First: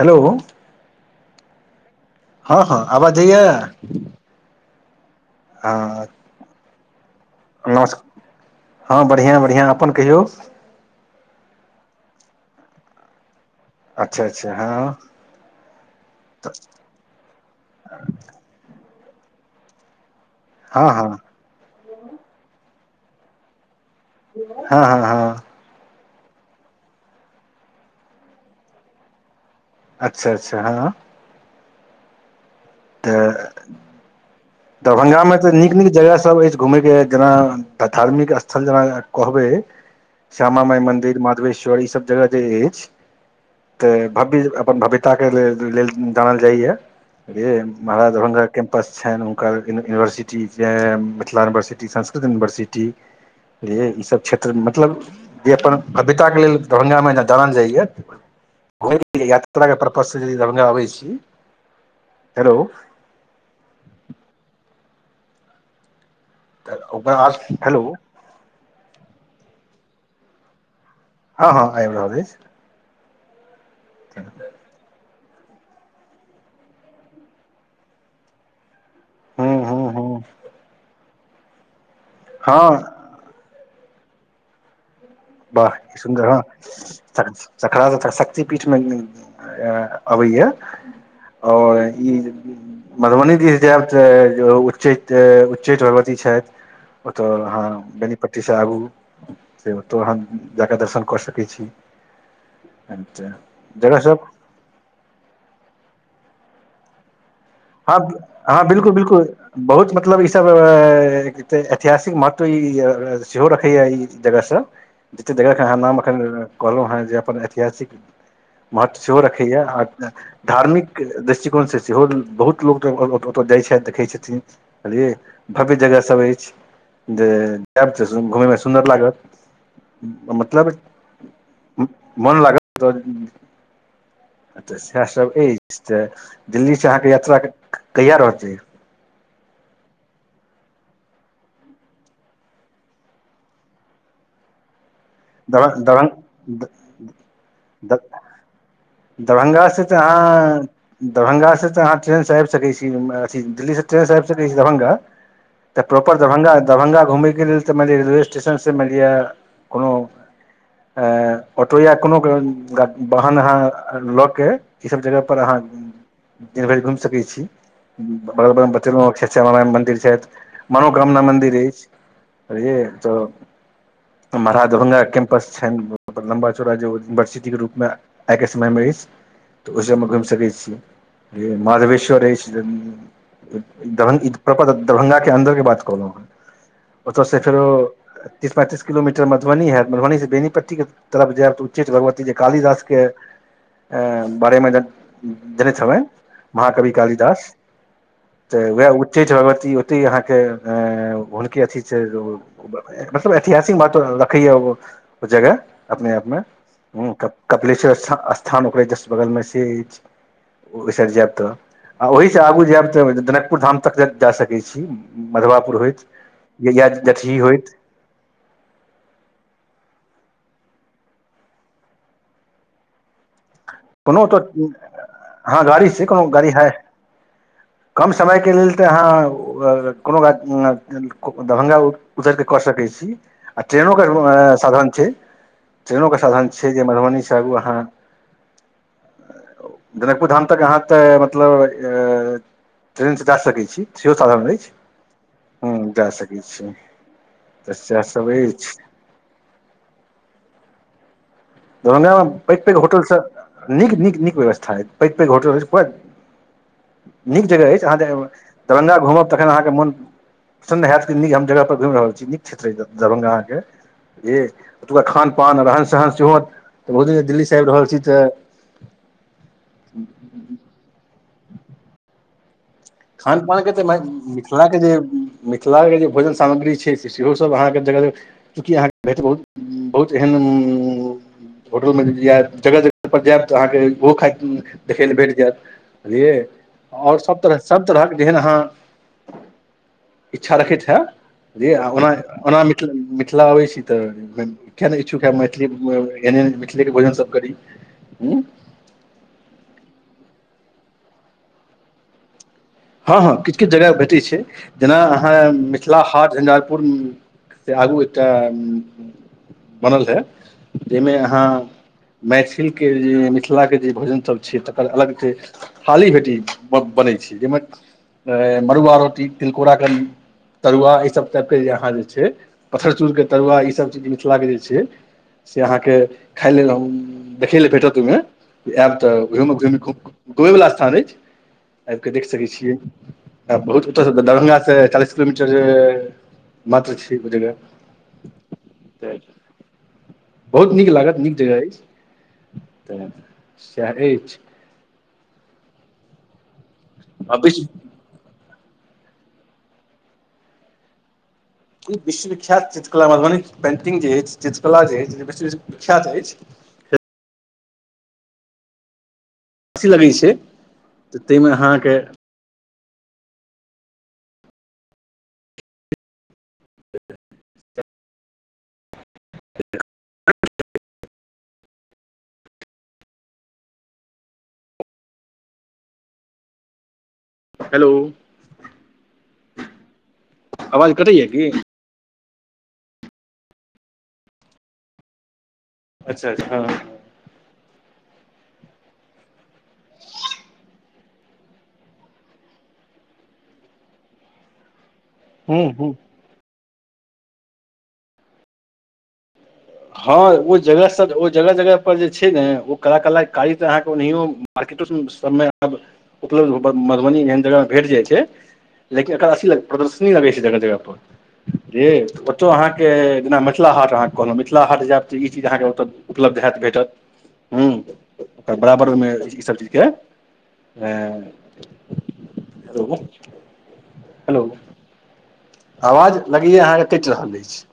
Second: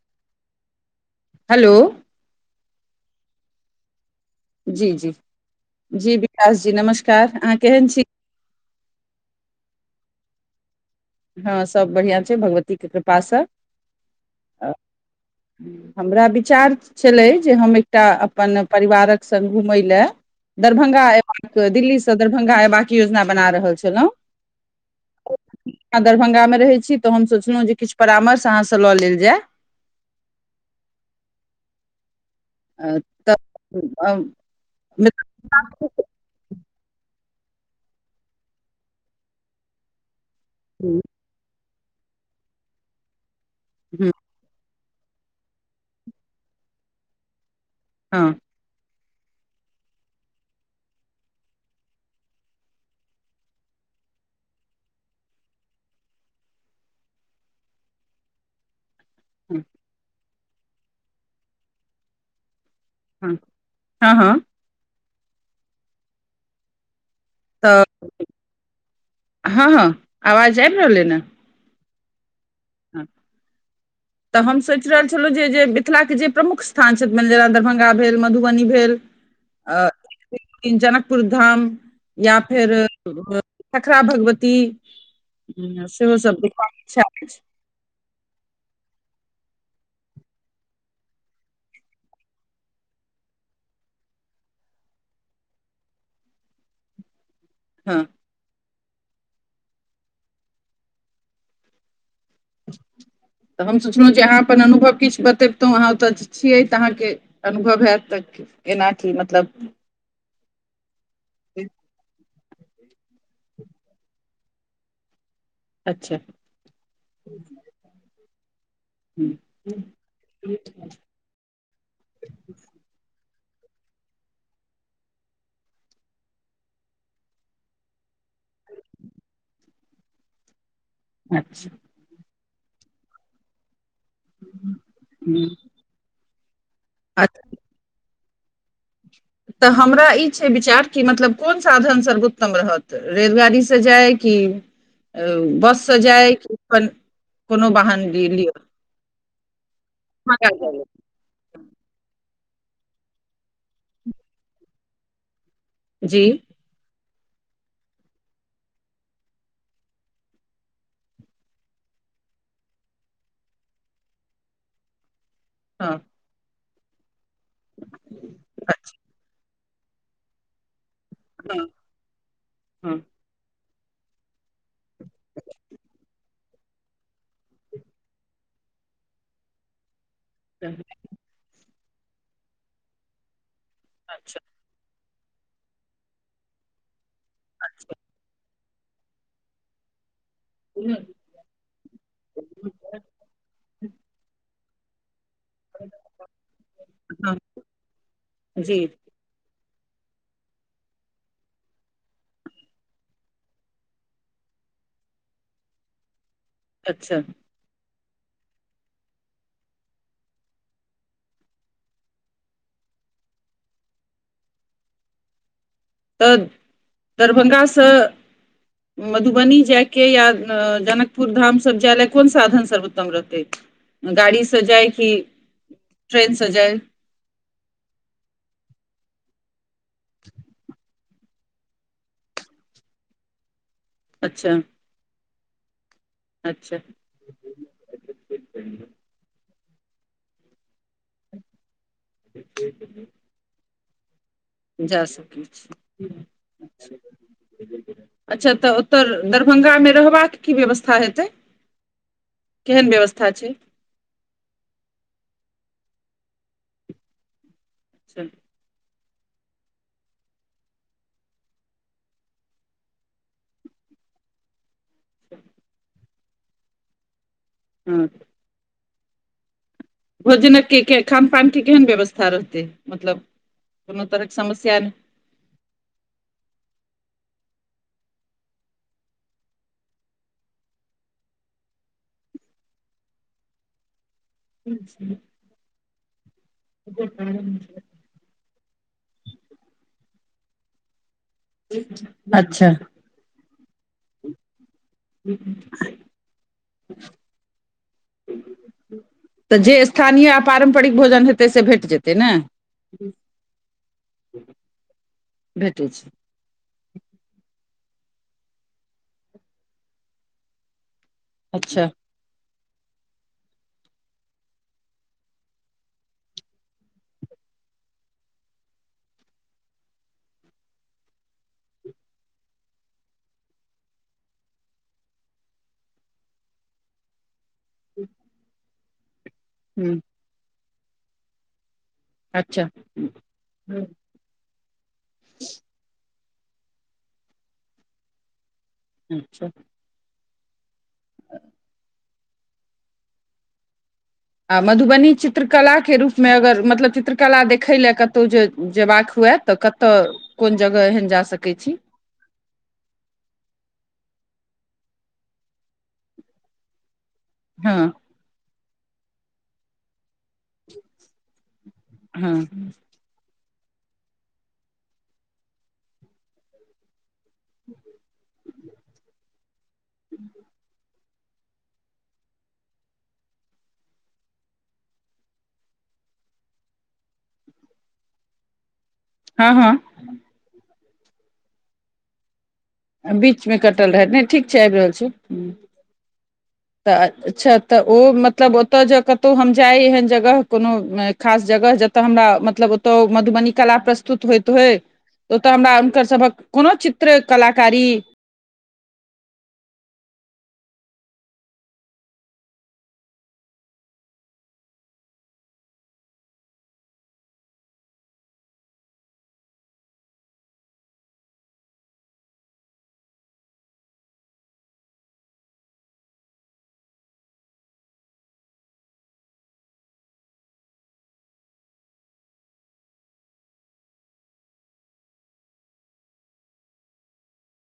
Hello. Hello. हँ हँ आवाज जइया। जी जी। जी विकास जी नमस्कार। अहाँ न केहन छी हँ बढ़िआँ बढ़िआँ अपन कहियौ। हँ सभ बढ़िआँ छै भगवतीके कृपासँ। अच्छा अच्छा हँ हमरा तऽ विचार छलै जे हम एकटा अपन परिवारक संग़ घुमैले हँ दरभङ्ंगा हँ दिल्ली दरभंगा एयबाक योजना बना रहल छलहुँ। हँ हँ हँ। अहाँ दरभंगामे रहैत छी त हम सोचलहुँ जे किछु परामर्श अहाँसँ लऽ लेल जाय। अच्छा अच्छा हँ। तऽ अ, मिथिला- दरभंगामे तऽ नीक - नीक जगहसभ अछि घूमे के जेना धार्मिक स्थल जेना कहबै। श्यामा मइ मन्दिर मधवेश्वर ई सब जगह जे अछि तऽ भी अपन भि क्त के लेल जानल जाइया। हँ महारहाभङ्ा कैम्पस छनि हुनकर university Mithila university Sanskrit university बुझलियै ईसभ क्षेत्र मतलब जे अपन भव्यताके लेल दरभंगामे जे जानल जाइए। हो हँ यात्रा के पर्पस। [inaudible] ै हेलो। ह हँ हँ। हेलो। हेलो। तऽ हँ हँ आवाज आब रहले ने। हँ हँ आबि रहल अछि। ह। तऽ हम सोचि रहल जे मिथिला के जे प्रमुख स्थान छथिने जेना दरभंगा भेल मधुबनी भेल हूँ अ हूँ हूँ एक तन जना पुर धाम। या हँ फेर खखरा भगवती। बाह सेहो सुन्दर सब हँ। देखबाक इच्छा अछि खासथ शक्तिपीठमे अबैय आओर ई मधुबनी दिश जायब तऽ उच्चै उच्चैठ भगवती छथि। तऽ अहाँ हँ बेनीपट्टी से आगू। से ब। तऽ हम जााकऽ दर्शन कऽ सकैत छी। तऽ हम सोचलहुँ जगहसभ जे अहाँ अपन अनुभव किछु बतेब कतहु अहाँ ओतऽ छियै तऽ अहाँके अनुभव हँ हैत तऽ हँ एना बिलकुल की बिलकुल मतलब बहुत मतलब इ सब। ऐतिहासिक मत सेहो रखैया ई जगहसँ ज। ए जगहके अहाँ नाम अच्छा एखन कहलहुँ हेँ जे अपन ऐतिहासिक महत्व सेहो हूँ, रखैएा आ धार्मिक दृष्टिकोण से सेहो बहुत ओतय जाइत छथि देखै छथिन बुझलियै भव्य जगहसभ अछि जे जायब तऽ घुमयमे सुन्दर लागत मतलब अच्छा मन लागा। द अचछा स सब हूँ, ई त। दिल्ली से अहाँके यात्रा अच्छा। कैयार होतै तऽ हमरा ई छै विचार कि मतलब कोन साधन सर्वोत्तम रहत रेलगाड़ीसँ जाय कि बससँ जाइ कि दरभं अपन कोनो वाहन लिअ दरभङंगाँ ता मग आहान आलेलं. दरभंगा सा ट्रेन ऐब सक छी अ दिल्ली ट्रेन से आबि सकै छी दरभंगा त प्रोपर जी दरभंगा दरभंगा घूमे ओके लेल तऽ मानि लिअ रेलवे स्टेशनसँ मि लिअ कोनो अ ऑटो या कोनो वाहन अहाँ लऽ के ई सब जगह पर ह जी हँ दिन भरि घुि सकै छी बग बच्चे ख द छथि मनोकामना मन्दिर हँ अछि बझलियै हँ तऽ मराहद कैं्पस छ ल्बा रह यूनिवर्सिटी के रूपमे एइकस मे इस त उस मुस सकै छी मध र धन इ अच्छा प्रपाद दरभंगा के अंन्दर के बात कहलहु ह ओतऽसँ फेरो तस पैीस किलोमीटर मधबनी है मधबनी बेनीपट्टी के हँ तरफ जायब त उच्चेठ भगवती जे कालिदास के बारे में ज ह जनित हवै महाकवि कालिदास तऽ जी वएह उच्चै छै भगवती अहाँके हुनकी अथी छै मतलब ऐतिहासिक बात रखैय ओ जगह अपने आपमे ह अच्छा कपिलेश्वथ स्थान ओकररा अछि जस बगलमे से अछि ओहि साइड जायब तऽ आ ओहिसँ आगू जायब तऽ जनकपुर धाम तक जा होइत तऽ या जटही होइत दरभंगासँ मधुबनी जाय के य जनकपुर धाम सजलय कोन साधन सर्वोत्तम रहतै कोनो तऽ, गाड़ीसँ जाय कि अहाँ गाड़ी छी कोनो ट्रेनसँ गाड़ी है, जाय कम समयके लेल तऽ अहाँ कोनो गात न दरभंगा उतर कऽ कऽ सकैत छी। आ ट्रेनो के अच्छा साधन छै। ट्रेनोके साधन छै अच्छा जे मधुबनीसँ आगू अहाँ जनकपुर धाम तक यहाँके तऽ मतलब ट्रेनसँ जा सकै छी सेहो साधन अछि जा सकै हँ छी, जा सकैत छी तऽ सएह सभ अच्छा अछि तऽ ओतय दरभंगामे रहबाक की व्यवस्था हेतै दरभंगा मे पैघ पैघ केहन होटल सँ व्यवस्था छै नीक नीक नीक व्यवस्था अछि, पैघ पैघ होटल ब नीक जगह अछि। कहाँ जा, अच्छा, दरभंगा घूमऽ तखन अहाँके मन प्रसन्न होयत न, हम जगह पर घुमि रहल छी नीक क्षेत्र दरभंगा अहाँके ई ओतुका खान पान रहन सहन चत त बोल दिल्ली से चबि रहल छी हँ तऽ भोजनक के खान पान के केहन व्यवस्था रहत खान पानके तऽ मिथिलाके जे मिथिलाके जे भोजन सामग्री छै से सेहो सब अहाँके जगह जगह चूँकि, अहाँके भेट बहुत बहुत एहन होटलमे यए जगह जगह परर जायब तऽ अहाँके ओ खा देखै ल भेट जायत बझलिय और सब तरह तरह जेहन अहाँ, इच्छा रखैत है जी आ ओना ओना अच्छा मिथिला मिथिला अबै छी तऽ। हन इच्छुक मैथिली मिी के भोजन सब करी, हु तऽ जे स्थानीय आ पारम्परिक भोजन हेतै से भेट जेतै न। हँ, हँ, किछु किछु जगह भेटैत छै, जेना अहाँ भेटै मिथिला छै हाट झञझारपुर से आगू एकटा बनल है जाहिमे अहाँ अच्छा मै किन के जे मैथिलके जे मिथिलाके जे भोजन सब छै तकर अलग छै, हाली भेटी बनै छै जाहिमे मड़ुआ रोटी, तिलकोरा के तरुआ, ईसभ टाइपके जे अहाँ जे छै, पत्थरचूड़ के तरुआ, ईसभ चीज मिथिलाके जे छै से अहाँके खााय लेल देखेल भेट तमी आब तऽ घूमी घूम घूम हूँ घूमी में वला सारेज आबिऽ देख सकैत छी अच्छा बहुतत दरभा ते चालीस किलोमीटर मात्र छै ओ जगह। तऽ अच्छा। बहुत नीक लागत नीक जगह अछि तऽ अछि आ मधुबनी च चित्र कला के रूप में अगर मतलब आ चित्रकला देखै विश्व लए कतहु जे जेबाक हुए तऽ कतय कोन जगह एहन जा सक ई विश्वविख्यात चित्रकला मधुबनी पेंटिंग जे क जे अछि विख्यात अछि हँ सी लगै छै तऽ ताहिमे अहाँ हँ ठीक हेलो हँ हँ आवाज कटैय की बीचमे कटल रहय नहि ठीक छै आबि रहल छै ह्म अच्छा अच्छा हँ तऽ अच्छा तऽ ओ मतलब ओतय जे कतहु हम जाय एहन जगह कोनो खास जगह जतय हमरा मतलब ओतय मधुबनी कला प्रस्तुत होइत होय त ओतऽ हूँ हमरा हूँ हुनकर सभक कोनो चित्र कलाकारी हँ ओ जगहसँ ओ जगह जगह पर जे छै ने ओ कलाकलाकारी तऽ अहाँके ओनाहिो मार्केटो सबमे आब उपलब्ध मधुबनी एहन जगहमे भेट जाइ छै लेकिन एकर अथी प्रदर्शनी लगै छै जगह जगह पर बझ ओतौ अहाँके जेना मिथिला हाट अहाँ कहलहुँ मि च अाँ उपब् होत भेटत ओ बराबर ओहि चीजके हेलो आवाज लगैए अहाँके कटि रहल अछि